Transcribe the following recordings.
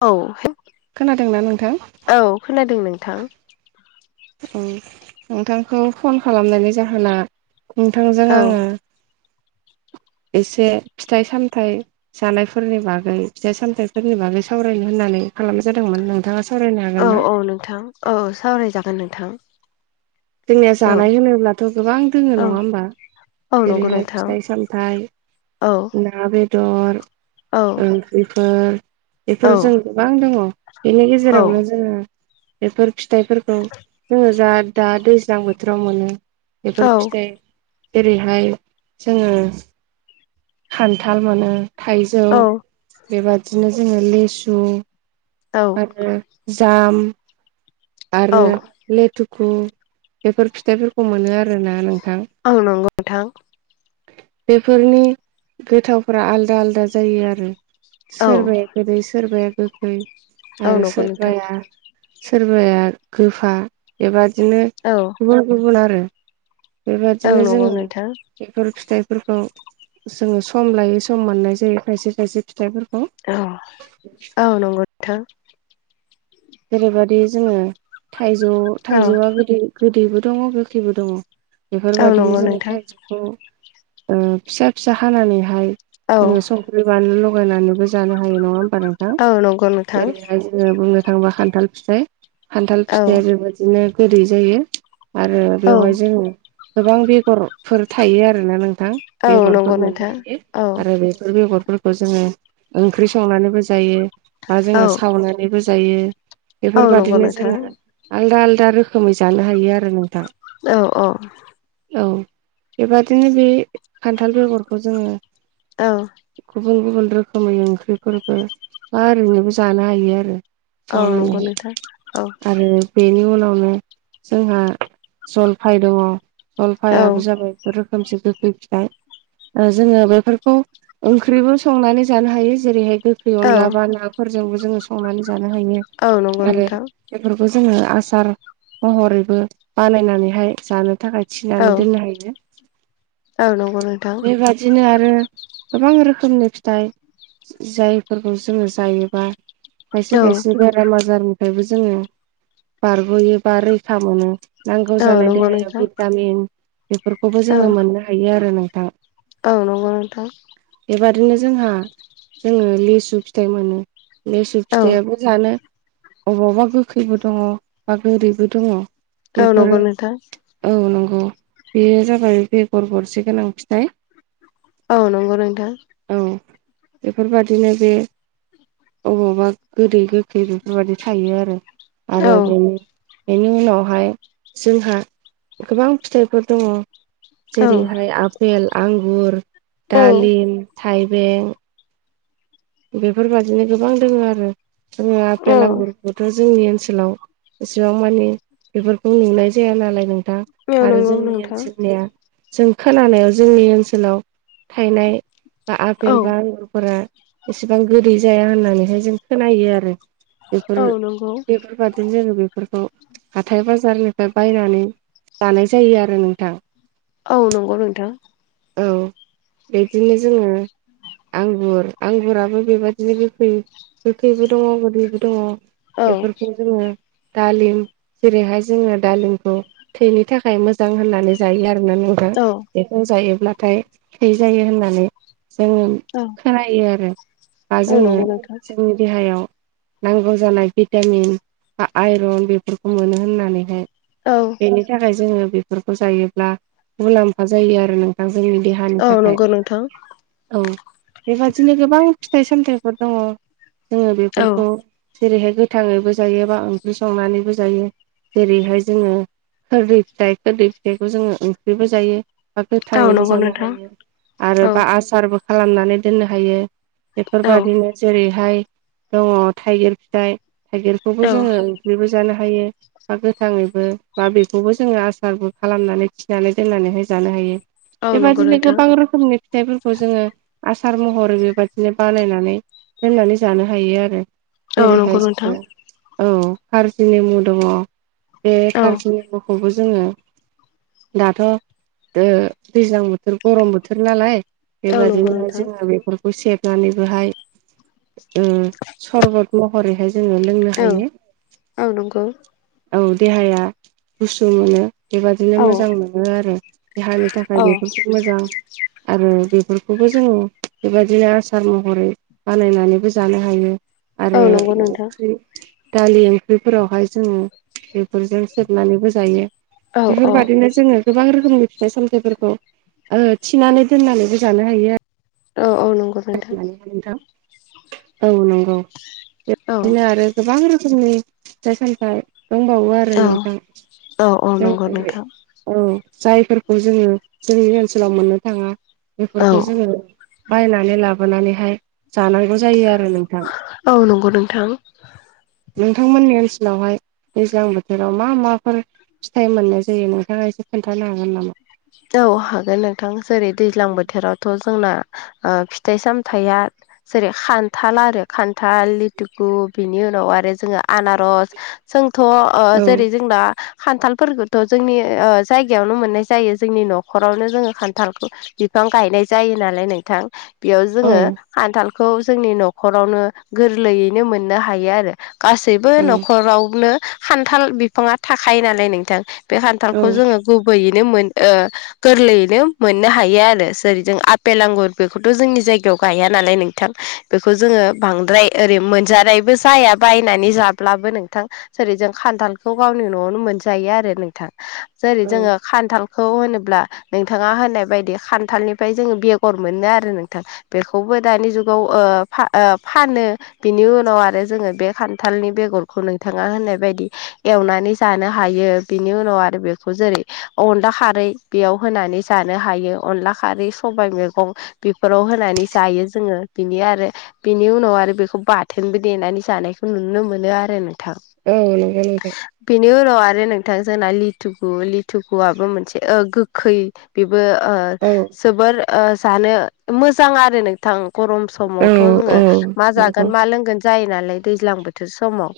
औ खोनादोंना नोंथां औ खोनादों नोंथां नोंथांखौ फन खालामनायनि जाहोना नोंथांजों औ आङो एसे फिथाइ सामथाय जानायफोरनि बागै फिथाइ सामथाइफोरनि बागै सावरायनो होननानै खालामनाय जादोंमोन नोंथाङा सावरायनो हागोन ना? औ-औ नोंथां औ सावरायजागोन नोंथां जोंनिया औ जानाय होनोब्लाथ' गोबां दोङो औ नङा होमबा औ नंगौ जेरैहाय नोंथां फिथाइ सामथाइ औ ना बेदर औ ओंख्रिफोर औ बेफोरजों गोबां दङ बेनि औ गेजेरावनो जोङो बेफोर फिथाइफोरखौ जोङो जा दा दैज्लां बोथोराव मोनो बेफोर फिथाइ जेरैहाय जोङो खान्थाल मोनो थाइजौ औ बेबादिनो जोङो लिसु औ आरो जाम औ आरो लेथुखु बेफोर फिथाइफोरखौ मोनो आरोना नोंथां औ नंगौ नोंथां बेफोरनि गोथावफोरा आलदा आलदा जायो आरो औ सोरबाया गोदै सोरबाया गोखै औ आरो नंगौ नोंथां सोरबाया सोरबाया गोफा बेबादिनो औ गुबुन गुबुन आरो औ बेबादिनो नंगौ जोंङो नोंथां बेफोर फिथाइफोरखौ जोंङो सम लायै सम मोननाय जायो खायसे खायसे फिथाइफोर औ-औ नंगौ नोंथां जेरैबदि जोङो थाइजौ औ थाइजौआ गोदि गोदैबो दङ गोखैबो दङ औ बेफोरबायदिनो नंगौ जोङो नोंथां थाइ फिसा फिसा हानानैहाय औ जोङो स ख्रै बानलु लगायनानैबो जानो हायो नङा होमबा नोंथां औ नंगौ नोंथां जेरैहाय जोङो बुंनो थाङोबा खान्थाल फिथाइ खान्थाल औ फिथाया बेबायदिनो गोदै जायो आरो औ बेवहाय जोङो गोबां बेगरफोर थायो आरोना नों औ बेगरफोर नंगौ मोननो नोंथां हायो औ आरो बे बेफोर बेगरफोरखौ जोंङो ओंख्रि संनानैबो जायो बा जोंङो औ सावनानैबो जा जायो औ नंगौ बेफोरबादिनो नोंथां जोंङो आलदा आलदा रोखोमै जानो हायो आरो नोंथां औ-औ औ बेबादिनो बे खान्थाल बेगरखौ जोंङो औ गुबुन गुबुन रोखोमै ओंख्रिफोरखौ मा ओरैनोबो जानो हायो आरो औ नंगौ सावनानै नोंथां औ आरो बेनि उनावनो जोंहा जलफाय दंङो औ जलफायाबो जाबाय रोखोमसो गोखै फिथाय जोंङो बेफोरखौ ओंख्रिबो संनानै जानो हायो जेरैहाय थ्रि औ अनला बा नाफोरजोंबो जोंङो संनानै जानो हायो औ नंगौ आरो नोंथां बेफोरखौ जोंङो आसार महरैबो बानायनानैहाय जानो थाखाय औ थनानै दोननो हायो औ नंगौ नोंथां बेबादि नो आरो गोबां रोखोमनि फिथाइ जायफोरखौ जोंङो जायोबा खायसे औ खायसे बेराम आजारनिफ्रायबो जोंङो बारग'यो बा रैखा मोनो नांगौ औ जानाय नंगौ देहायाव नोंथां भिटामिन बेफोरखौबो जोंङो मोननो हायो आरो नोंथां आं नंगौ नोंथां बेबादिनो जोंहा जोंङो लेसु फिथाइ मोनो लेसु औ फिथायाबो जानो अबावबा गोखैबो दंङो बा गोदैबो दंङो औ बेफोरो नंगौ नोंथां औ नंगौ बेयो जाबाय बेगर गरसे गोनां फिथाइ औ नंगौ नोंथां। औ बेफोरबादिनो बे अबावबा गोदै गोखै बेफोरबायदि थायो आरो औ आरो बेनो बेनि उनावहाय जोंहा गोबां फिथाइफोर दंङ। औ जेरैहाय आफपेल आंगुर औ दालिम थाइबें बेफोरबायदिनो गोबां दंङ आरो जोङो औ आफपेल आंगुरखौ जोंनि ओनसोलाव एसेबां मानि बेफोरखौ नुनाय जाया नालाय नोंथां औ आरो नंगौ जोंनि नोंथां ओनसोलनिया जों खोनानायाव जोंनि ओनसोलाव थाइनाय बा औ आफेल बा आंगुरफोरा एसेबां गोलै जाया होननानैहाय जों खोनायो आरो। बेफोर औ नंगौ बेफोरबादिनो जोंङो बेफोरखौ हाथाय बाजारनिफ्राय बायनानै जानाय जायो आरो नोंथां। औ नंगौ नोंथां। औ बिदिनो जोंङो आंगुर आंगुराबो बेबायदिनो गोखै गोखैबो दङ गोदैबो दङ औ बेफोरखौ जोङो दालिम जेरैहाय जोङो दालिमखौ थैनि थाखाय मोजां होननानै जायो आरोना नों थां औ बेखौ जायोब्लाथाय थै जायो होननानै जोंनि औ खोनायो आरो बा औ जोङो नंगौ नोंथां जोंनि देहायाव नांगौ जानाय भिटामिन बा आइरन बेफोरखौ मोनो होननानैहाय औ बेनि थाखाय जोंङो बेफोरखौ जायोब्ला मुलाम्फा जायो आरो नों जोंनि देहानि औ थाखाय। नंगौ नोंथां औ बेबादिनो गोबां फिथाइ सामथाइफोर दङ जोंङो बेफोरखौ औ जेरैहाय गोथांङैबो जायो बा ओंख्रि संनानैबो जायो जेरैहाय जोंङो खोरदै फिथाइ खोरदै फिथाइखौ जोंङो ओंख्रिबो जायो बा औ थाङैबो नंगौ जानो नोंथां हायो आरो औ बा सारबो खालामनानै दोननो हायो औ बेफोरबायदिनो जेरैहाय दंङो थाइगिर फिथाइ थाइगिरखौबो जोंङो ओंख्रिबो जानो हायो बा गोथाङैबो बा बेखौबो जोङो आसारबो खालामनानै थिनानै दोननानैहाय जानो हायो। औ नंगौ बेबायदिनो नोंथां गोबां रोखोमनि फिथाइफोरखौ जोङो आसार महरै बेबायदिनो बानायनानै दोननानै जानो हायो आरो। औ नंगौ जेरैहाय जोङो नोंथां औ कारजि नेमु दङ। बे औ कारजि नेमु खौबो जोङो दाथ' ओ दैज्लां बोथोर गरम बोथोर नालाय औ नंगौ बेबादिनोहाय नोंथां जोङो बेफोरखौ सेबनानैबोहाय उम सरबतल' हरैहाय जोङो लोंनो औ हायो। औ नंगौ औ देहाया गुसु मोनो बेबादिनो औ मोजां मोनो आरो देहानि था खाय औ बेफोरखो मोजां आरो बेफोरखौबो जोङो बेबायदिनो आसार महरै बानायनानैबो जानो हायो औ आरो नंगौ नोंथां ओंख्रि दालि ओंख्रिफोरावहाय जोङो बेफोरजों सेबनानैबो जायो औ बेफोर औ बादिनो जोङो गोबां रोखोमनि फिथाइ सामथायाइफोरखौ ओ थिनानै दोननानैबो जानो हायो आ औ औ नं‌ [inaudible] नोंथां औ नंगौ औ बेदिनो आरो गोबां रोखोमनि फिथाइ सामथाय दंबावो आरो औ नोंथां औ औ जों नंगौ नोंथां औ जायफोरखौ जोङो जोंनि ओनसोलाव मोननो थाङा औ बेफोरखौ जोङो बायनानै लाबोनानैहाय जानांगौ जायो आरो नोंथां। औ नंगौ नोंथां नोंथांमोननि ओनसोलावहाय दैज्लां बोथोराव मा माफोर फिथाइ मोननाय जायो नोंथाङा एसे खोन्थानो हागोन नामा? औ हागोन नोंथां जेरै दैज्लां बोथोरावथ' जोंना ओ फिथाइ सामथाइया जेरै खान्थाल आरो खान्थाल लिथुकु बिनि उनाव आरो जोङो आनारस जोंथ' ओ औ जेरै जोंना खान्थालफोरखोथ' जोंनि ओ जायगायावनो मोननाय जायो जोंनि न'खरावनो जोङो खान्थालखौ बिफां गायनाय जायो नालाय नोंथां बेयाव औ जोङो खान्थालखौ जोंनि न'खरावनो गोरलैयैनो मोननो हायो आरो गासैबो न'खरावनो खान्थाल बिफाङा थाखायो नालाय नोंथां बे खान्थालखौ औ जोङो गुबैयैनो मोन ओ गोरलैयैनो मोननो हायो आरो जेरै जों आफेल आंगुर बेखौथ' जोंनि जायगायाव गाया नालाय नोंथां बेखौ जोङो बांद्राय ओरै मोनजानायबो जाया बायनानै जाब्लाबो नोंथां जेरै जों खान्थालखौ गावनि न'आवनो मोनजायो आरो नोंथां जेरै जोङो खान्थाल खौ होनोब्ला नोंथाङा होनाय बायदि खान्थालनिफ्राय जोङो बेगर मोनो आरो नोंथां। बेखौबो दानि जुगाव ओ फा ओ फानो बिनि उनाव आरो जोङो बे खान्थालनि बेगरखौ नोंथाङा होननाय बायदि एवनानै जानो हायो बिनि उनाव आरो बेखौ जेरै अनदला खारै बेयाव होनानै जानो हायो अनला खारै सबाइ मैगं बेफोराव होनानै जायो जोङो बिनि आरो बेनि उनाव आरो बेखौ बाथोनबो देनानै जानायखौ नुनो मोनो आरो नोंथां औ नंगौ नोंथां बेनि उनाव आरो नोंथां जोंना लिथुगु लिथुगुआबो मोनसे ओ गोखै बेबो ओ औ जोबोर ओ जानो मोजां आरो नोंथां गरम औ समावथ' जोङो मा नंगौ जागोन मा लोंगोन जायो नालाय दैज्लां बोथ थो समाव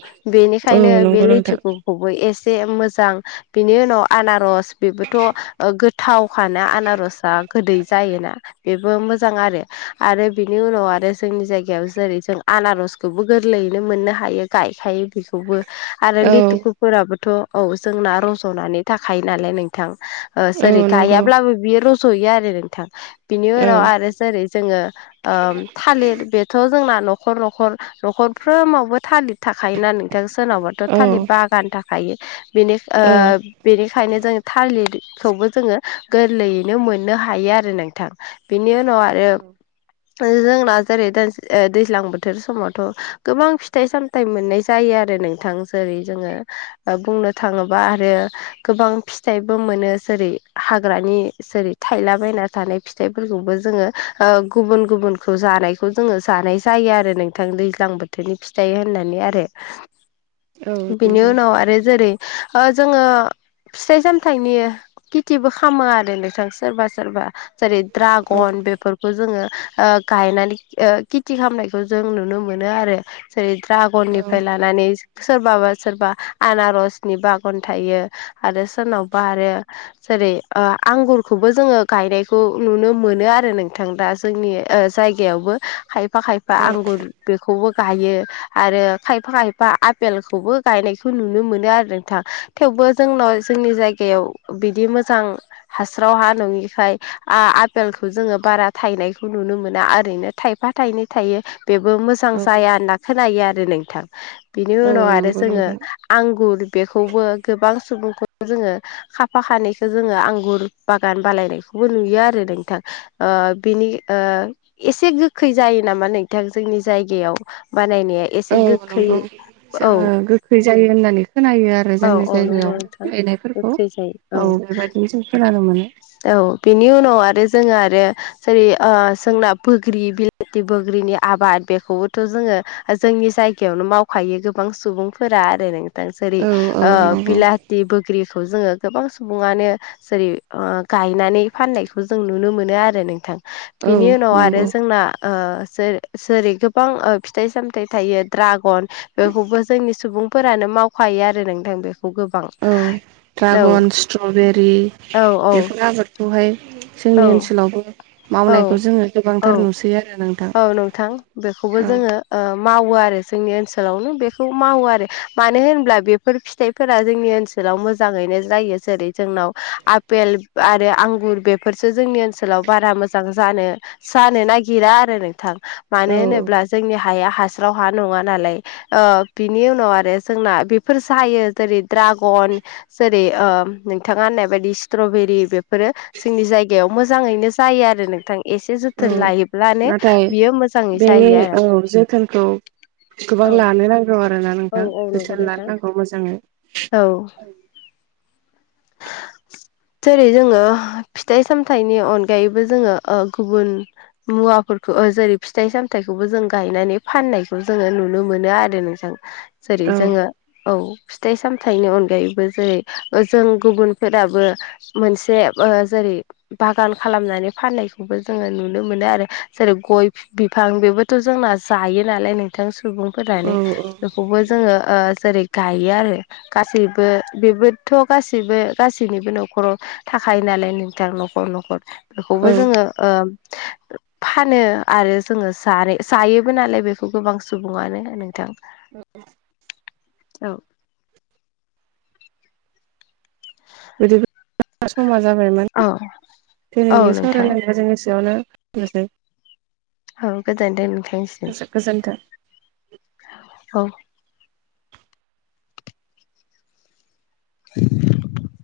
औ बेनिखायनो बे नंगौ नोंथां लिथिगु खौबो एसे मोजां बिनि उनाव आनारस बेबो थ' गोथावखानो आनारसआ गोदै जायोना बे मोजां आरो आरो बिनि उनाव आरो जोंनि जायगायाव जेरै जों आनारस बेखौबो गोरलैयैनो मोननो हायो गायखायो बेखौबो आरो औ लिथुखुफोराबोथ' औ जोंना रज'नानै थाखायो नालाय नोंथां औ जेरै नंगौ गायाब्लाबो बियो रज'यो आरो नोंथां बिनि औ नंगौ औ उनाव आरो जेरै जोङो थालिर बेथ' जोंना न'खर न'खर न'खरफ्रोमावबो थालिर थाखायोना बिथां सोरनावबाथ' औ नंगौ थालिर बागान थाखायो बेनि औ बेनिखायनो जों थालिरखौबो जोङो गोरलैयैनो मोननो हायो आरो नोंथां बेनि उनाव आरो जोंना जेरै दैज्लां बोथोर समावथ' गोबां फिथाइ सामथाइ फिथाइ मोननाय जायो आरो नोंथां जेरै जोङो बुंनो थाङोब्ला आरो गोबां फिथाइबो मोनो जेरै हाग्रानि जेरै थायलाबायना थानाय फिथाइफोरखौबो जोङो गुबुन गुबुनखौ जानायखौ जोङो जानाय जायो आरो नोंथां दैज्लां बोथोरनि फिथाइ होननानै आरो [inaudible] बिनि उनाव आरो जेरै जोङो फिथाइ साम फिथाइनि खेथिबो खालामो आरो नोंथां सोरबा सोरबा जेरै औ द्रागन बे खौ जोङो गायनानै खेथि खालामनायखौ जों नुनो मोनो आरो जेरै ड्रागननिफ्राय लानानै सोरबाबा सोरबा आनारसनि बागान थायो आरो सोरनावबा आरो जेरै आंगुरखौबो जोङो गायनायखौ नुनो मोनो आरो नोंथां दा जोंनि जायगायावबो खायफा खायफा आंगुर बेखौबो गायो आरो खायफा खायफा आफेलखौबो गायनायखौ नुनो मोनो आरो नोंथां थेवबो जोंनाव जोंनि जायगायाव बिदि मोजां हास्राव हा नङिखाय आपेलखौ जोङो बारा थायनायखौ नुनो मोना ओरैनो थायफा थायनै थायो बेबो मोजां औ जाया होनना खोनायो आरो नोंथां बिनि औ उनाव आरो नंगौ जोङो नोंथां आंगुर बेखौबो गोबां सुबुंखौ जोङो खाफा खानैखौ जोङो आंगुर बागान बानायनायखौबो नुयो आरो नोंथां बिनि एसे गोखै जायो नामा नोंथां जोंनि जायगायाव बानायनाया एसे औ गोखै नंगौ औ जोङो गोखै जायो होननानै खोनायो आरो औ जोंनि औ नंगौ नोंथां जायगायाव एनायफोर खौ गोखै जायो औ बेबायदिनो जों खोनानो मोनो औ बिनि उनाव आरो जोङो आरो जेरै जोंना बैग्रि बिलाथि बोग्रिनि आबाद बेखौबोथ' जोङो जोंनि जायगायावनो मावखायो गोबां सुबुंफोरा आरो नों जेरै औ औ नंगौ बिलाथि बोग्रिखौ जोङो गोबां सुबुङानो जेरै गायनानै फाननायखौ जों नुनो मोनो आरो नोंथां औ बिनि उनाव आरो नंगौ जोंना ओ जेरै गोबां फिथाइ सामथाइ थायो ड्रागन बेखौबो जोंनि सुबुंफोरानो मावखायो आरो नोंथां बेखौ गोबां औ औ ड्रागन स्ट्रबेरि औ औ बेफोर आबादखौहाय औ जोंनि ओनसोलावबो मावनायखौ औ जोङो गोबांथार औ नुसै आरो नोंथां। औ नोंथां बेखौबो औ जोङो मावो आरो जोंनि ओनसोलावनो बेखौ मावो आरो मानो होनब्ला बेफोर फिथाइ फोरा जोंनि ओनसोलाव मोजाङैनो जायो जेरै जोंनाव आपेल आरो आंगुर बे फोरसो जोंनि ओनसोलाव बारा मोजां जानो जानो नागिरा आरो आरो नोंथां औ मानो होनोब्ला जोंनि हाया हास्राव हा नङा नालाय बिनि उनाव आरो जोंना बेफोर जायो जेरै ड्रागन जेरै नोंथाङा होननाय बायदि स्ट्रबेरि बे बेफोरो जोंनि जायगायाव मोजाङैनो जायो आरो नोंथां एसे जोथोन औ लायोब्लानो नाथाय बियो मोजाङै बेनि जायो आरो औ जोथोनखौ गोबां औ लानो नांगौ औ आरोना औ नोंथां औ नंगौ जोथोन लानो नोंथां नांगौ मोजाङै औ जेरै जोङो फिथाइ सामथाइनि अनगायैबो जोङो गुबुन मुवाफोरखौ जेरै फिथाइ सामथायखौबो जों गायनानै फाननायखौ जोङो नुनो मोनो आरो। जेरै औ जोङो औ फिथाइ सामथायनि अनगायैबो जेरै जों गुबुन फोराबो मोनसे जेरै ओ बागान खालामनानै फाननायखौबो जोङो नुनो मोनो आरो जेरै गय बिफां बेबोथ' जोंना जायो नालाय नोंथां औ सुबुंफोरानो बेखौबो जोङो जेरै गायो आरो गासैबो बेबोथ' गासैबो गासैनिबो न'खराव थाखायो नालाय नोंथां न'खर न'खर औ बेखौबो जोङो ओ फानो आरो जोङो जानो जायोबो नालाय बेखौ गोबां सुबुङानो नोंथां। [inaudible] औ बिदिब्ला समा जाबायमोन औ औ दिनैनि नोंथां सावरायलायखौ जों एसेयावनो दोननोसै औ गोजानथों नोंथांनिसिम गोजोन्थों औ [inaudible]